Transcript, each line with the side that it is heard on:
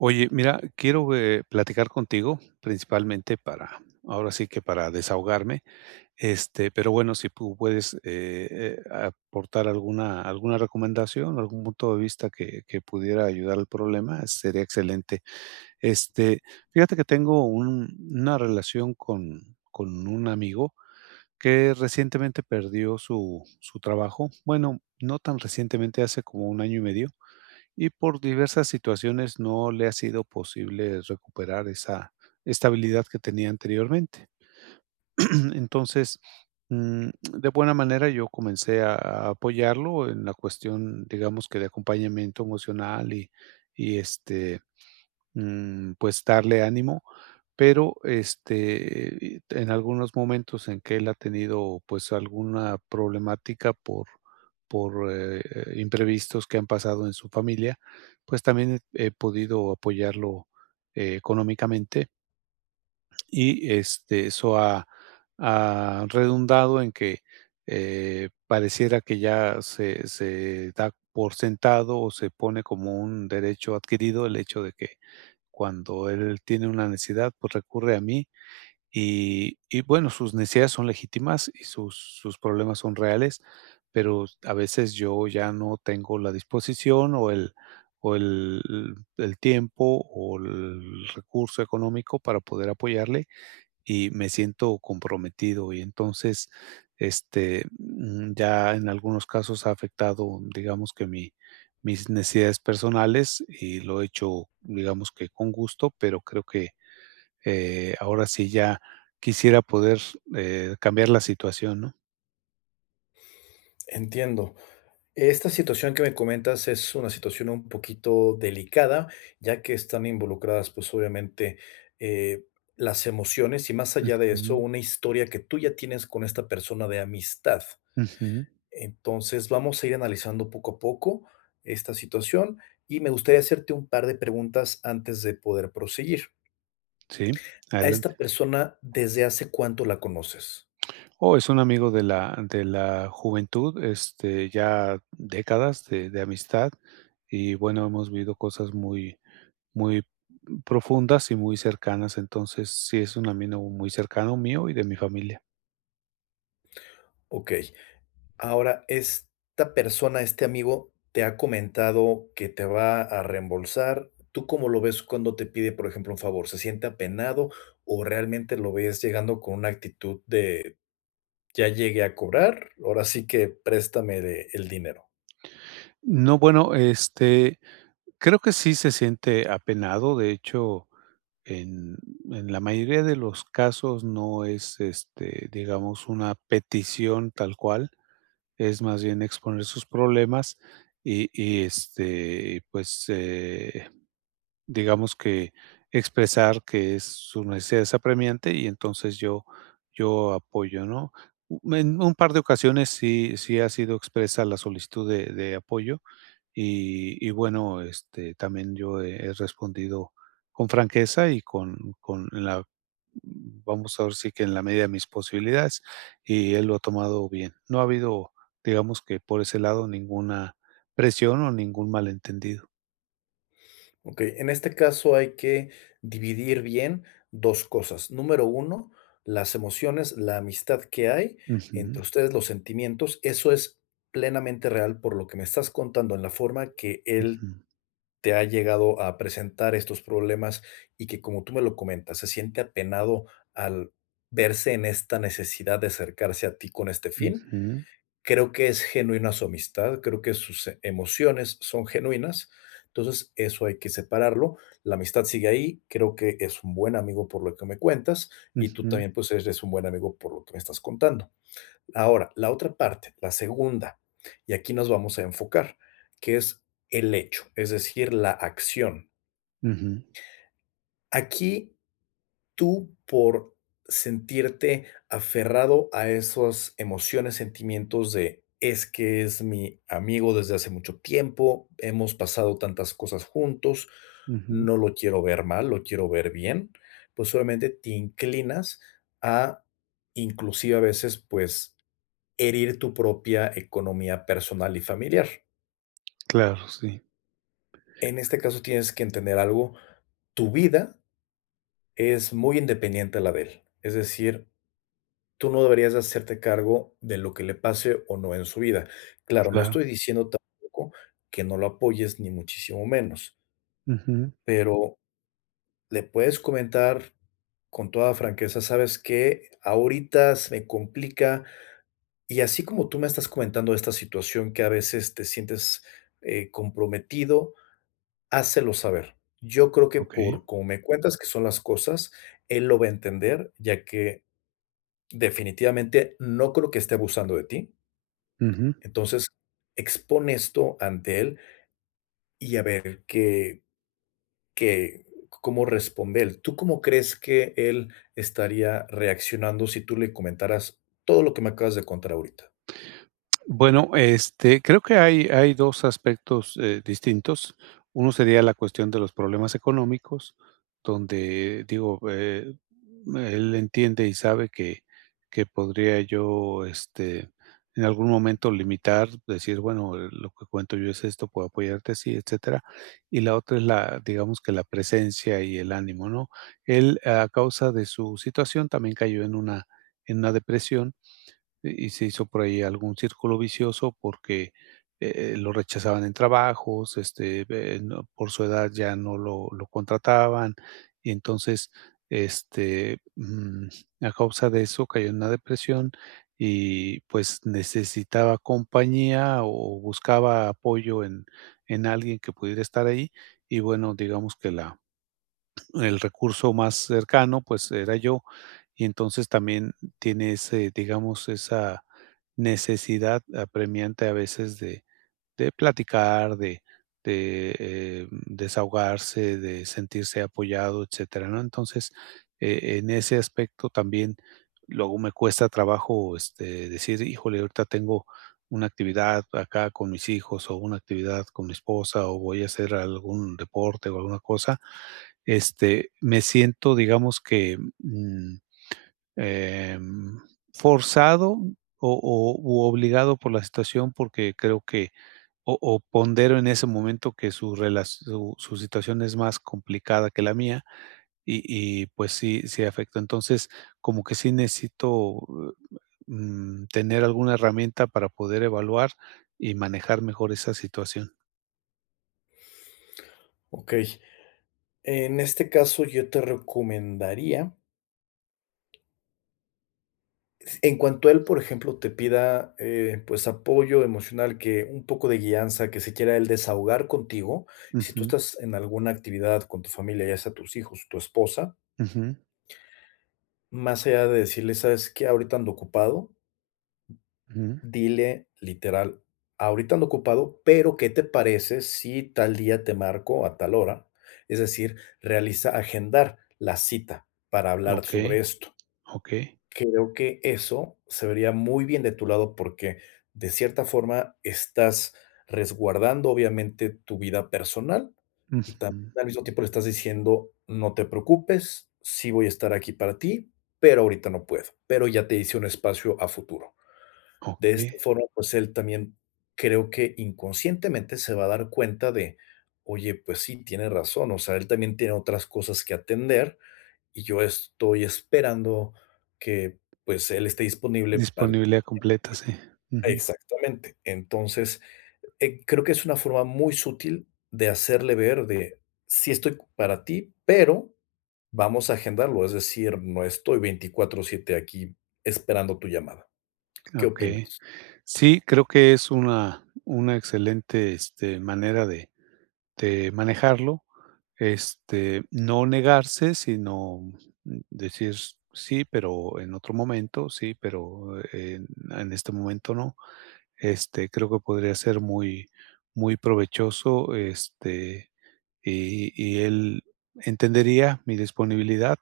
right: Oye, mira, quiero, eh, platicar contigo, principalmente para, ahora sí que para desahogarme, este, pero, bueno, si pu puedes, eh eh, aportar alguna alguna recomendación, algún punto de vista que que pudiera ayudar al problema, sería excelente. Este, fíjate que tengo un una relación con con un amigo, que recientemente perdió su su trabajo. Bueno, no tan recientemente, hace como 1 año y medio, y por diversas situaciones no le ha sido posible recuperar esa estabilidad que tenía anteriormente. Entonces, mm, de buena manera yo comencé a apoyarlo, en la cuestión, digamos, que de acompañamiento emocional y y, este, mm, pues darle ánimo. Pero, este, y te en algunos momentos en que él ha tenido, pues, alguna problemática por por, eh, imprevistos que han pasado en su familia, pues también he podido apoyarlo económicamente. Y este, eso ha ha redundado en que, eh, pareciera que ya se se, da por sentado o se pone como un derecho adquirido el hecho de que, cuando él tiene una necesidad, pues, recurre a mí y y bueno, sus necesidades son legítimas y sus sus problemas son reales, pero a veces yo ya no tengo la disposición o el o el el el tiempo o el recurso económico para poder apoyarle, y me siento comprometido y entonces, este, mm, ya en algunos casos ha afectado, digamos que mi mis necesidades personales y lo he hecho, digamos que con gusto, pero creo que, eh, ahora, sí ya quisiera poder, eh, cambiar la situación, ¿no?
left: Entiendo. Esta situación que me comentas, es una situación un poquito delicada, ya que están involucradas, pues, obviamente, eh, las emociones y más allá de eso,
right: Ujú.
left: una historia que tú ya tienes con esta persona de amistad.
right: Ujú.
left: Entonces, vamos a ir analizando poco a poco esta situación y me gustaría hacerte un par de preguntas antes de poder proseguir.
right: Sí,
left: A esta
right: adelante.
left: persona, ¿desde hace cuánto la conoces?
right: Oh, es un amigo de la de la juventud, este, ya décadas de de amistad y, bueno, hemos vivido cosas, muy muy profundas y muy cercanas. Entonces, sí, es un amigo muy cercano mío y de mi familia.
left: Okey. Ahora, esta persona, este amigo, ¿te ha comentado que te va a reembolsar? ¿Tú cómo lo ves cuando te pide, por ejemplo, un favor, se siente apenado o realmente lo ves llegando con una actitud de: "Ya llegué a cobrar, ahora sí que préstame el dinero"?
right: No, bueno, este, creo que sí se siente apenado, de hecho, en en la mayoría de los casos no es, este, digamos, una petición tal cual, es más bien exponer sus problemas y y, este, pues, eh, digamos que expresar que, su necesidad es apremiante y entonces yo yo apoyo, ¿no? En un par de ocasiones sí sí ha sido expresa la solicitud de de apoyo, y y bueno, este, también yo he respondido con franqueza y con con la vamos ahora sí que, en la media de mis posibilidades, y él lo ha tomado bien. No ha habido, digamos que por ese lado, ninguna presión o ningún malentendido.
left: Okey, en este caso hay que dividir bien 2 cosas. Número 1 las emociones, la amistad que hay entre
right: Ujú.
left: ustedes, los sentimientos, eso es plenamente real por lo que me estás contando en la forma que él,
right: Ujú.
left: te ha llegado a presentar estos problemas y que, como tú me lo comentas, se siente apenado, al verse en esta necesidad de acercarse a ti con este fin.
right: Ujú.
left: Creo que es genuina su amistad, creo que sus emociones son genuinas, entonces, eso hay que separarlo, la amistad sigue ahí, creo que es un buen amigo por lo que me cuentas, y tú
right: Ujú.
left: también, pues, eres un buen amigo por lo que me estás contando. Ahora, la otra parte, la segunda, y aquí nos vamos a enfocar, que es el hecho, es decir, la acción.
right: Ujú.
left: Aquí, tú por sentirte aferrado a esos emociones, sentimientos de: "Es que es mi amigo desde hace mucho tiempo. Hemos pasado tantas cosas juntos,
right: Ujú.
left: no lo quiero ver mal, lo quiero ver bien". Pues, obviamente te inclinas a, inclusive a veces, pues, herir tu propia economía personal y familiar.
right: Claro, sí.
left: En
right: [unintelligible]
left: este caso tienes que entender algo, tu vida es muy independiente a la de él, es decir, tú no deberías de hacerte cargo de lo que le pase o no en su vida. Claro, no
right: Claro.
left: estoy diciendo tampoco que no lo apoyes, ni muchísimo menos
right: Ujú.
left: pero le puedes comentar con toda franqueza: "¿Sabes qué? Ahorita se me complica", y así como tú me estás comentando de esta situación que a veces te sientes, eh, comprometido, hácelo saber. Yo creo que,
right: Okey.
left: por cómo me cuentas que son las cosas, él lo va a entender, ya que, definitivamente no creo que esté abusando de ti.
right: Ujú.
left: Entonces, expón esto ante él, y a ver qué qué cómo responde él. ¿Tú cómo crees que él estaría reaccionando si tú le comentaras todo lo que me acabas de contar ahorita?
right: Bueno, este, creo que hay hay 2 aspectos, eh, distintos, uno sería la cuestión de los problemas económicos, donde, digo, eh, él entiende y sabe que que podría yo, este, en algún momento limitar, decir: "Bueno, eh, lo que cuento yo es esto, puedo apoyarte así, etcétera". Y la otra es la digamos que la presencia y el ánimo, ¿no? Él, a causa de su situación, también cayó en una en una depresión y y se hizo por ahí algún círculo vicioso porque, e eh, lo rechazaban en trabajos, este, ve no por su edad ya no lo lo contrataban, y entonces, este, mm, a causa de eso, cayó en una depresión y, pues, necesitaba compañía o buscaba apoyo en en alguien que pudiera estar ahí, y bueno, digamos que la el recurso más cercano, pues, era yo, y entonces también tiene ese, digamos, esa necesidad apremiante, a veces, de de platicar, de de, eh, desahogarse, de sentirse apoyado, etcétera, ¿no? Entonces, eh, en ese aspecto, también luego me cuesta trabajo, este, decir: "Híjole, ahorita tengo una actividad acá con mis hijos o una actividad con mi esposa, o voy a hacer algún deporte o alguna cosa", este, me siento, digamos que, mm, em, forzado o o u obligado por la situación, porque creo que o o pondero en ese momento que su relas su situación es más complicada que la mía y y, pues sí, sí afecta. Entonces, como que sí necesito, eh, mm, tener alguna herramienta para poder evaluar y manejar mejor esa situación.
left: Okey, en este caso yo te recomendaría S en cuanto él, por ejemplo, te pida, eh, pues, apoyo emocional, que un poco de guianza, que se quiera él desahogar contigo, si tú
right: Ujú.
left: estás en alguna actividad con tu familia, ya sea tus hijos, tu esposa
right: Ujú.
left: Más allá de decirles: "¿Sabes qué? Ahorita ando ocupado".
right: Ujú.
left: Dile literal: "Ahorita ando ocupado, pero, ¿qué te parece si tal día, te marco a tal hora?", es decir, realiza, agendar la cita para hablar
right: Okey,
left: sobre esto,
right: okey.
left: creo que eso se vería muy bien de tu lado porque, de cierta forma, estás resguardando obviamente tu vida personal, y también
right: Ujú.
left: al mismo tiempo le estás diciendo: "No te preocupes, sí voy a estar aquí para ti, pero ahorita no puedo, pero ya te hice un espacio a futuro", de esta
right: Okey.
left: forma, pues, él también creo que inconscientemente se va a dar cuenta de: "Oye, pues sí, tiene razón, o sea, él también tiene otras cosas que atender, y yo estoy esperando que, pues, él esté disponible para". [unintelligible]
right: Disponibilidad completa, sí, ujú.
left: Exactamente, entonces, eh, creo que es una forma muy sutil de hacerle ver de: "Sí estoy para ti, pero, vamos a agendarlo", es decir: "No estoy 24/ 7 aquí esperando tu llamada", ¿qué
right: Okey,
left: opinas?
right: sí, creo que es una una excelente, este, manera de de manejarlo, este, no negarse, sino decir: "Sí, pero en otro momento, sí, pero en en este momento no", este, creo que podría ser muy muy provechoso, este, y y él entendería mi disponibilidad,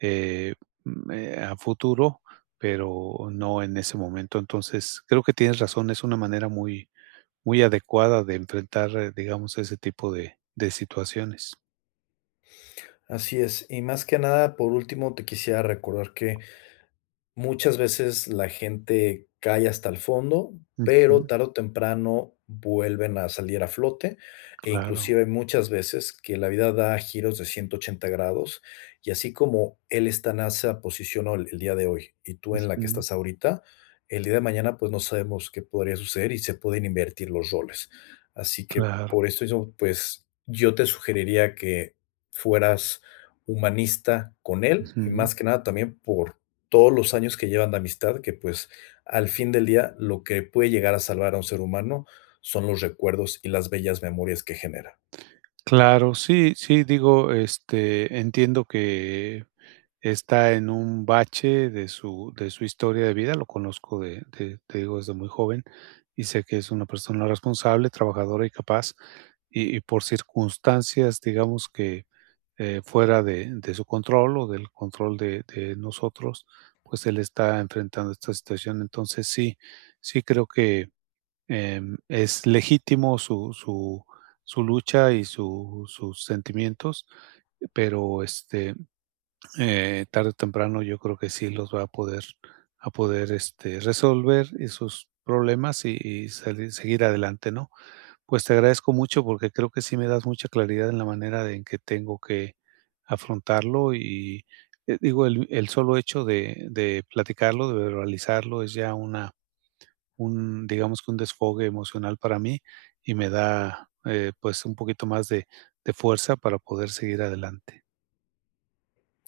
right: eh, me a futuro, pero no en ese momento, entonces, creo que tienes razón, es una manera muy muy adecuada de enfrentar, digamos, ese tipo de de situaciones.
left: Así es, y más que nada, por último, te quisiera recordar que, muchas veces la gente cae hasta el fondo, pero
right: Ujú.
left: tarde o temprano vuelven a salir a flote e
right: Claro.
left: inclusive muchas veces que la vida da giros de 180 grados, y así como él esta en esa posición, ol el día de hoy, y tú en la que
right: Ujú.
left: estás ahorita, el día de mañana, pues, no sabemos qué podría suceder y se pueden invertir los roles, así que
right: Claro.
left: por eso yo, pues, yo te sugeriría que fueras humanista con él, y más
right: Ujú.
left: que nada también por todos los años que llevan de amistad que, pues, al fin del día, lo que puede llegar a salvar a un ser humano son los recuerdos y las bellas memorias que genera.
right: Claro, sí sí, digo, este, entiendo que está en un bache de su de su historia de vida, lo conozco de de, te digo, desde muy joven, y sé que es una persona responsable, trabajadora y capaz, y y por circunstancias, digamos que, eh, fuera de de su control o del control de de nosotros, pues, él está enfrentando esta situación, entonces, sí sí creo que, em, es legítimo su su su lucha, y su sus sentimientos, pero, este, eh, tarde o temprano yo creo que sí los va a poder a poder, este, resolver esos problemas y y sali seguir adelante, ¿no?, pues, te agradezco mucho porque creo que sí me das mucha claridad en la manera en que tengo que afrontarlo, y y, eh, digo, el el solo hecho de de platicarlo, de verbalizarlo, es ya una un, digamos que un desfogue emocional para mí y me da, eh, pues, un poquito más de de fuerza para poder seguir adelante.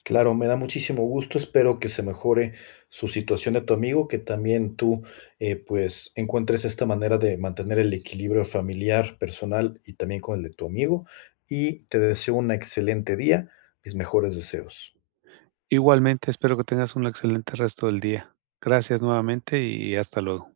left: Claro, me da muchísimo gusto, espero que se mejore, su situación de tu amigo, que también tú, eh, pues, encuentres esta manera de mantener el equilibrio familiar, personal y también con el de tu amigo, y te deseo una excelente día, mis mejores deseos.
right: Igualmente, espero que tengas un excelente resto del día, gracias nuevamente y hasta luego.